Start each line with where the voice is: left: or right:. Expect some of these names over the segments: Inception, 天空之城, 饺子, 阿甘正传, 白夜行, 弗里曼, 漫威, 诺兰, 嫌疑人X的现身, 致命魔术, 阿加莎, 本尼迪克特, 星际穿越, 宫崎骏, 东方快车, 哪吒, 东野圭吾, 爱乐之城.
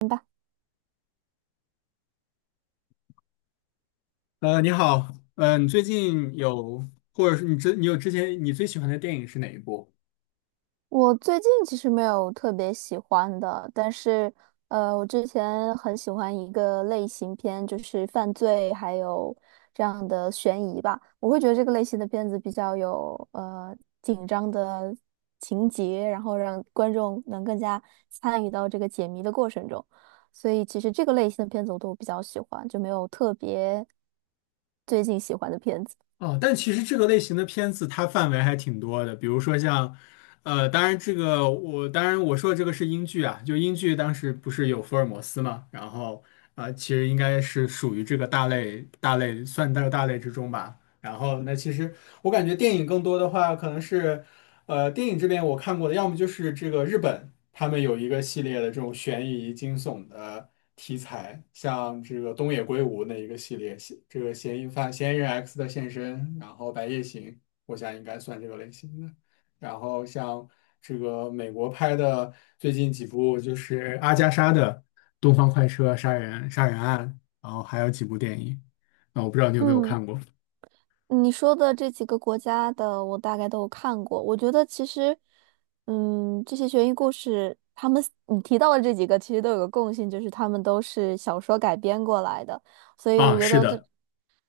right: 明白。
left: 你好，你最近有，或者是你之你有之前你最喜欢的电影是哪一部？
right: 我最近其实没有特别喜欢的，但是我之前很喜欢一个类型片，就是犯罪还有这样的悬疑吧。我会觉得这个类型的片子比较有紧张的情节，然后让观众能更加参与到这个解谜的过程中。所以其实这个类型的片子我都比较喜欢，就没有特别最近喜欢的片子。
left: 哦，但其实这个类型的片子它范围还挺多的，比如说像，当然这个我当然我说的这个是英剧啊，就英剧当时不是有福尔摩斯嘛，然后其实应该是属于这个大类大类算到大类之中吧。然后那其实我感觉电影更多的话可能是。电影这边我看过的，要么就是这个日本，他们有一个系列的这种悬疑惊悚的题材，像这个东野圭吾那一个系列，嫌这个嫌疑犯嫌疑人 X 的现身，然后《白夜行》，我想应该算这个类型的。然后像这个美国拍的最近几部，就是阿加莎的《东方快车》杀人案，然后还有几部电影啊，我不知道你有没有
right: 嗯。
left: 看过
right: 你说的这几个国家的，我大概都有看过。我觉得其实，嗯，这些悬疑故事，他们你提到的这几个，其实都有个共性，就是他们都是小说改编过来的。所以我
left: 啊？
right: 觉
left: 是
right: 得这
left: 的。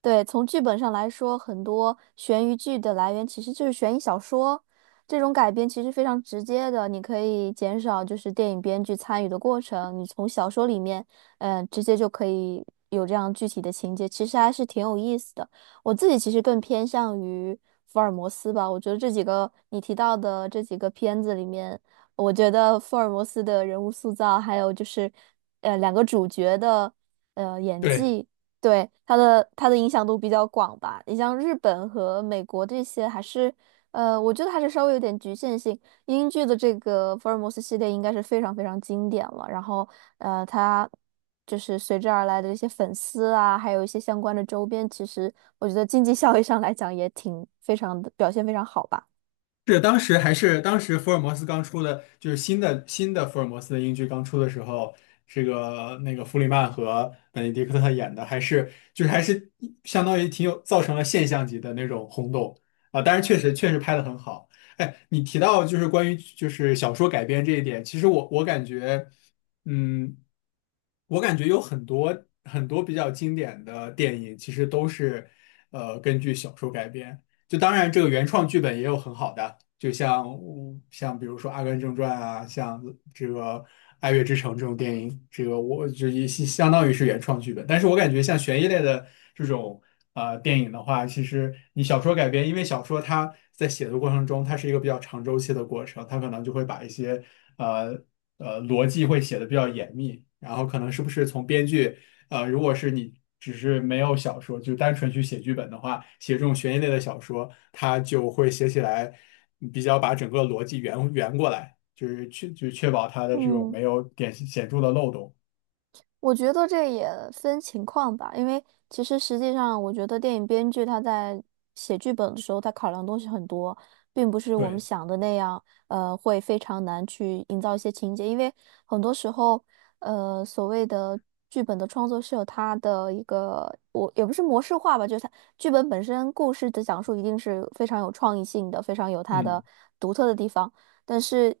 right: 对，从剧本上来说，很多悬疑剧的来源其实就是悬疑小说，这种改编其实非常直接的，你可以减少就是电影编剧参与的过程，你从小说里面，嗯、直接就可以有这样具体的情节，其实还是挺有意思的。我自己其实更偏向于福尔摩斯吧，我觉得这几个你提到的这几个片子里面，我觉得福尔摩斯的人物塑造，还有就是，两个主角的演
left: 对。
right: 技。对，它的影响度比较广吧。你像日本和美国这些，还是我觉得还是稍微有点局限性。英剧的这个福尔摩斯系列应该是非常非常经典了。然后它就是随之而来的这些粉丝啊，还有一些相关的周边，其实我觉得经济效益上来讲也挺非常的表现非常好吧。
left: 是当时福尔摩斯刚出的，就是新的福尔摩斯的英剧刚出的时候，这个那个弗里曼和本尼迪克特演的，还是就是还是相当于挺有造成了现象级的那种轰动啊！当然确实拍的很好。哎，你提到就是关于就是小说改编这一点，其实我感觉，嗯，我感觉有很多比较经典的电影，其实都是根据小说改编。就当然这个原创剧本也有很好的。就像像比如说《阿甘正传》啊，像这个《爱乐之城》这种电影，这个我就也当于是原创剧本。但是我感觉像悬疑类的这种电影的话，其实你小说改编，因为小说它在写的过程中，它是一个比较长周期的过程，它可能就会把一些呃逻辑会写的比较严密，然后可能是不是从编剧。如果是你只是没有小说，就单纯去写剧本的话，写这种悬疑类的小说，它就会写起来比较把整个逻辑圆过来，就是确保它的这种
right: 嗯。
left: 没有点显著的漏洞。
right: 我觉得这也分情况吧，因为其实实际上，我觉得电影编剧他在写剧本的时候，他考量东西很多，并不是我们
left: 对，
right: 想的那样，会非常难去营造一些情节，因为很多时候，所谓的剧本的创作是有它的一个，我也不是模式化吧，就是它剧本本身故事的讲述一定是非常有创意性的，非常有它
left: 嗯，
right: 的独特的地方。但是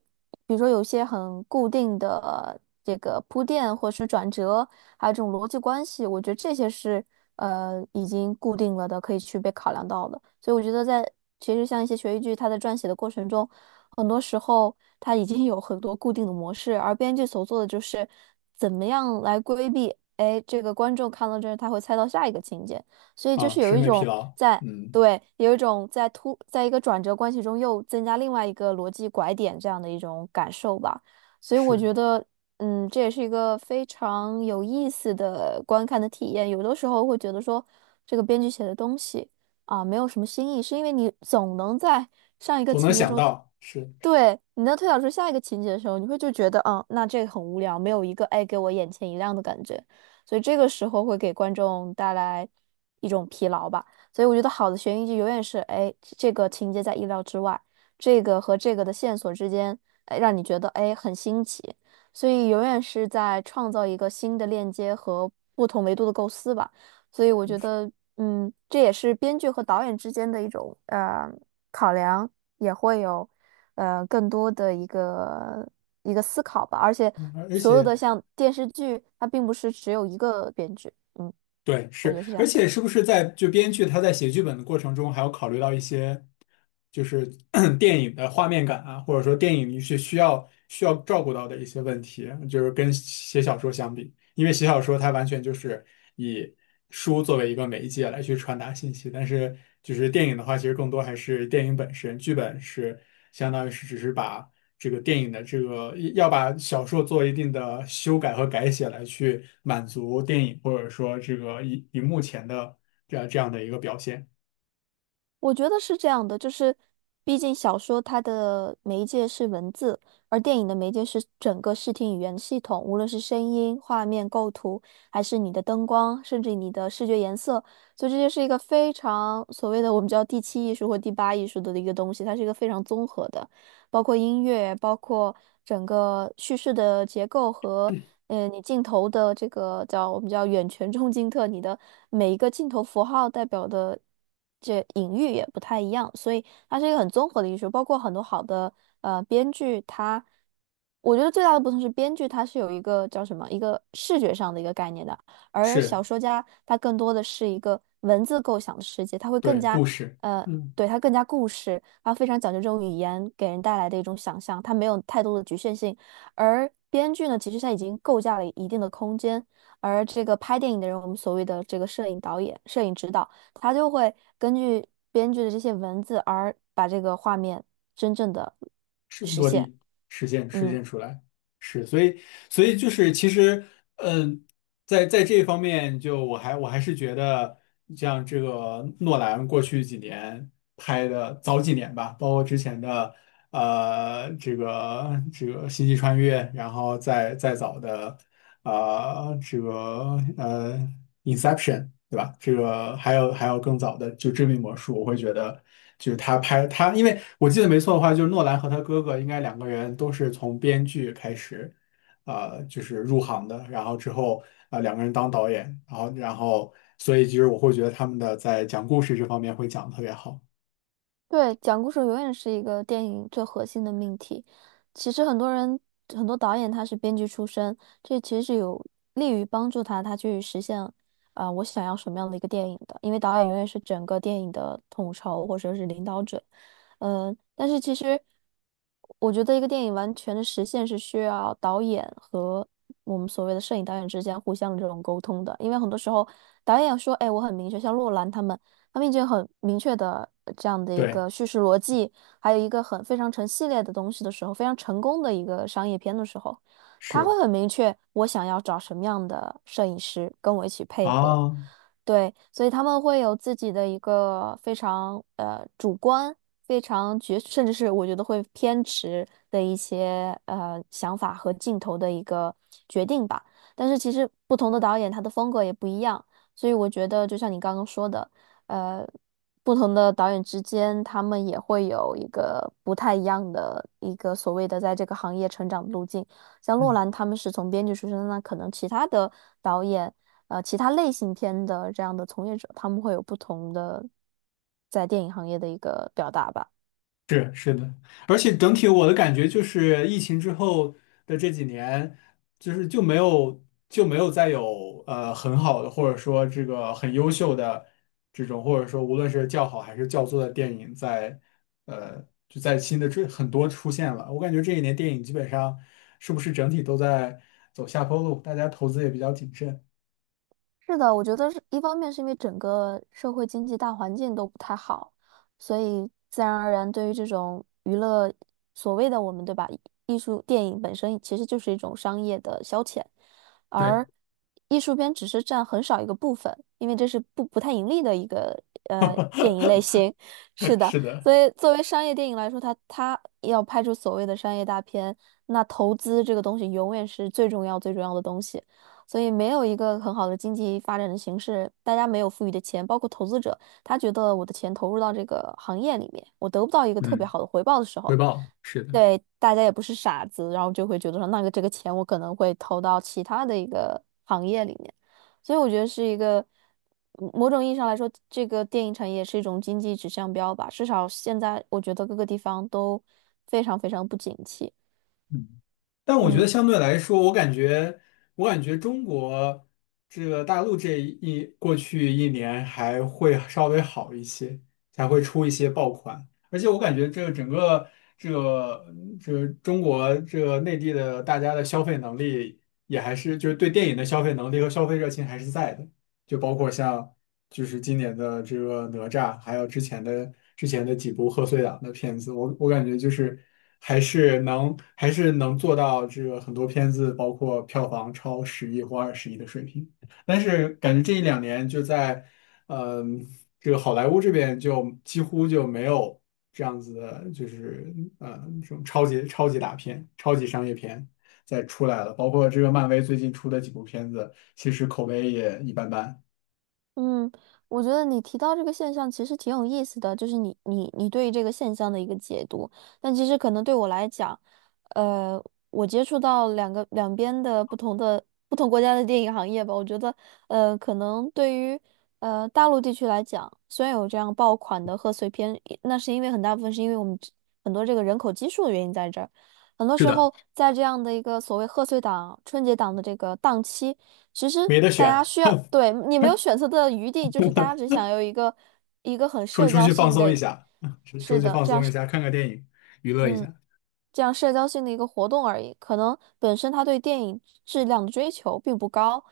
right: 比如说有些很固定的这个铺垫或是转折，还有这种逻辑关系，我觉得这些是已经固定了的，可以去被考量到的。所以我觉得在其实像一些悬疑剧，它在撰写的过程中，很多时候它已经有很多固定的模式，而编剧所做的就是怎么样来规避。哎，这个观众看到这儿，他会猜到下一个情节，所以就
left: 啊，
right: 是有
left: 审
right: 一
left: 美疲
right: 种
left: 劳，
right: 在。
left: 嗯，
right: 对，有一种在突，在一个转折关系中又增加另外一个逻辑拐点这样的一种感受吧。所以我
left: 是，
right: 觉得，嗯，这也是一个非常有意思的观看的体验。有的时候会觉得说，这个编剧写的东西啊，没有什么新意，是因为你总能在上一个
left: 总能
right: 情节
left: 想
right: 中
left: 到，是，
right: 对，你能推导出下一个情节的时候，你会就觉得，嗯，那这个很无聊，没有一个哎给我眼前一亮的感觉，所以这个时候会给观众带来一种疲劳吧。所以我觉得好的悬疑剧永远是，哎，这个情节在意料之外，这个和这个的线索之间，哎，让你觉得哎很新奇，所以永远是在创造一个新的链接和不同维度的构思吧。所以我觉得，嗯，这也是编剧和导演之间的一种考量，也会有更多的一个思考吧。而且
left: 嗯而而
right: 所有
left: 且。
right: 的像电视剧，它并不是只有一个编剧，嗯，
left: 对，
right: 我觉
left: 是，
right: 得是这
left: 而
right: 样的。
left: 且是不是在就编剧他在写剧本的过程中，还要考虑到一些就是 咳电影的画面感啊，或者说电影是需要照顾到的一些问题，就是跟写小说相比，因为写小说它完全就是以书作为一个媒介来去传达信息，但是就是电影的话，其实更多还是电影本身，剧本是相当于是只是把这个电影的这个要把小说做一定的修改和改写来去满足电影或者说这个荧幕前的这样的一个表现，
right: 我觉得是这样的，就是毕竟小说它的媒介是文字，而电影的媒介是整个视听语言系统，无论是声音、画面、构图，还是你的灯光，甚至你的视觉颜色，所以这就是一个非常所谓的我们叫第七艺术或第八艺术的一个东西，它是一个非常综合的。包括音乐，包括整个叙事的结构和你镜头的这个叫我们叫远全中近特，你的每一个镜头符号代表的这隐喻也不太一样，所以它是一个很综合的艺术，包括很多好的编剧，它我觉得最大的不同是编剧它是有一个叫什么一个视觉上的一个概念的。而
left: 是
right: 小说家他更多的是一个文字构想的世界，他会更
left: 对
right: 加，
left: 故事，
right: 呃，
left: 嗯。
right: 对，他更加故事，他非常讲究这种语言给人带来的一种想象，他没有太多的局限性。而编剧呢，其实他已经构架了一定的空间，而这个拍电影的人，我们所谓的这个摄影导演、摄影指导，他就会根据编剧的这些文字而把这个画面真正的
left: 是
right: 实
left: 落
right: 现。
left: 地实现实
right: 嗯。
left: 现出来，是，所以就是其实，嗯，在这方面，就我还是觉得，像这个诺兰过去几年拍的早几年吧，包括之前的星际穿越，然后再早的。啊、这个《Inception》,对吧？这个还有更早的，就《致命魔术》，我会觉得就是他拍他，因为我记得没错的话，就是诺兰和他哥哥应该两个人都是从编剧开始，就是入行的，然后之后两个人当导演，然后所以其实我会觉得他们的在讲故事这方面会讲得特别好，
right: 对，讲故事永远是一个电影最核心的命题。其实很多人，很多导演他是编剧出身，这其实是有利于帮助他，他去实现啊、我想要什么样的一个电影的。因为导演永远是整个电影的统筹或者是领导者。嗯、但是其实我觉得一个电影完全的实现是需要导演和我们所谓的摄影导演之间互相的这种沟通的，因为很多时候导演说，哎，我很明确，像洛兰他们。他们已经很明确的这样的一
left: 对，
right: 个叙事逻辑，还有一个很非常成系列的东西的时候，非常成功的一个商业片的时候，他会
left: 是
right: 很明确我想要找什么样的摄影师跟我一起配合。
left: 啊。
right: 对，所以他们会有自己的一个非常主观、非常绝，甚至是我觉得会偏执的一些想法和镜头的一个决定吧。但是其实不同的导演他的风格也不一样，所以我觉得就像你刚刚说的。呃，不同的导演之间，他们也会有一个不太一样的一个所谓的在这个行业成长的路径。像洛兰他们是从编剧出身，那可能其他的导演，其他类型片的这样的从业者，他们会有不同的在电影行业的一个表达吧。
left: 是是的，而且整体我的感觉就是，疫情之后的这几年，就是就没有就没有再有很好的，或者说这个很优秀的这种，或者说无论是较好还是较作的电影在，就在新的这很多出现了。我感觉这一年电影基本上是不是整体都在走下坡路，大家投资也比较谨慎。
right: 是的，我觉得是一方面是因为整个社会经济大环境都不太好，所以自然而然对于这种娱乐，所谓的我们对吧，艺术电影本身其实就是一种商业的消遣，而艺术片只是占很少一个部分，因为这是不太盈利的一个电影类型。是
left: 对，
right: 的，
left: 是的。
right: 所以作为商业电影来说，它要拍出所谓的商业大片，那投资这个东西永远是最重要最重要的东西。所以没有一个很好的经济发展的形势，大家没有富裕的钱，包括投资者，他觉得我的钱投入到这个行业里面，我得不到一个特别
left: 嗯，
right: 好的回报的时
left: 回
right: 候，
left: 报是的。
right: 对，大家也不是傻子，然后就会觉得说，那个这个钱我可能会投到其他的一个行业里面，所以我觉得是一个。嗯，某种意义上来说，这个电影产业是一种经济指向标吧，至少现在我觉得各个地方都非常非常不景气。
left: 嗯但我觉得
right: 嗯。
left: 相对来说，我感觉，我感觉中国这个大陆这一过去一年还会稍微好一些，才会出一些爆款。而且我感觉这个整个这个这个中国这个内地的大家的消费能力也还是就是对电影的消费能力和消费热情还是在的，就包括像就是今年的这个哪吒，还有之前的几部贺岁档的片子，我感觉就是还是能做到这个很多片子，包括票房超十亿或20亿的水平。但是感觉这一两年就在，嗯、这个好莱坞这边就几乎就没有这样子的，就是这种超级大片、超级商业片再出来了，包括这个漫威最近出的几部片子，其实口碑也一般般。
right: 嗯，我觉得你提到这个现象其实挺有意思的，就是你对于这个现象的一个解读。但其实可能对我来讲，呃，我接触到两个两边的不同国家的电影行业吧，我觉得，可能对于大陆地区来讲，虽然有这样爆款的贺岁片，那是因为很大部分是因为我们这很多这个人口基数的原因在这儿。很多
left: 是
right: 时
left: 的。
right: 候，在这样的一个所谓贺岁档、春节档的这个档期。其实
left: 没得
right: 大家
left: 选，
right: 需要，对，你没有选择的余地，就是大家只想有一个很
left: 出
right: 社
left: 出
right: 交
left: 去放
right: 性
left: 松一
right: 的，
left: 下，出出
right: 是
left: 去
right: 的，
left: 放
right: 这样
left: 松一
right: 是，
left: 下，看看电影，娱乐一
right: 嗯。
left: 下。
right: 这样社交性的一个活动而已。可能本身他对电影质量的追求并不高，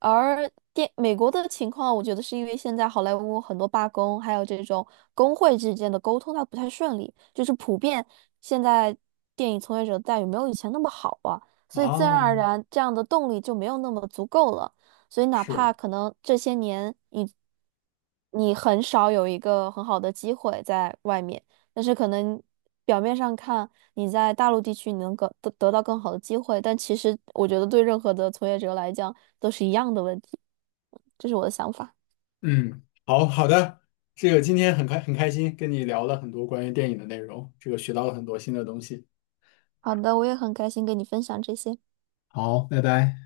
right: 而电美国的情况，我觉得是因为现在好莱坞很多罢工，还有这种工会之间的沟通，它不太顺利，就是普遍现在电影从业者的待遇没有以前那么好啊，所以自然
left: 哦，
right: 而然这样的动力就没有那么足够了。所以哪怕
left: 是，
right: 可能这些年你很少有一个很好的机会在外面。但是可能表面上看你在大陆地区你能更得到更好的机会，但其实我觉得对任何的从业者来讲都是一样的问题，嗯这是我的想法。
left: 嗯，好好的，这个今天很开心，跟你聊了很多关于电影的内容，这个学到了很多新的东西。
right: 好的，我也很开心跟你分享这些。
left: 好，拜拜。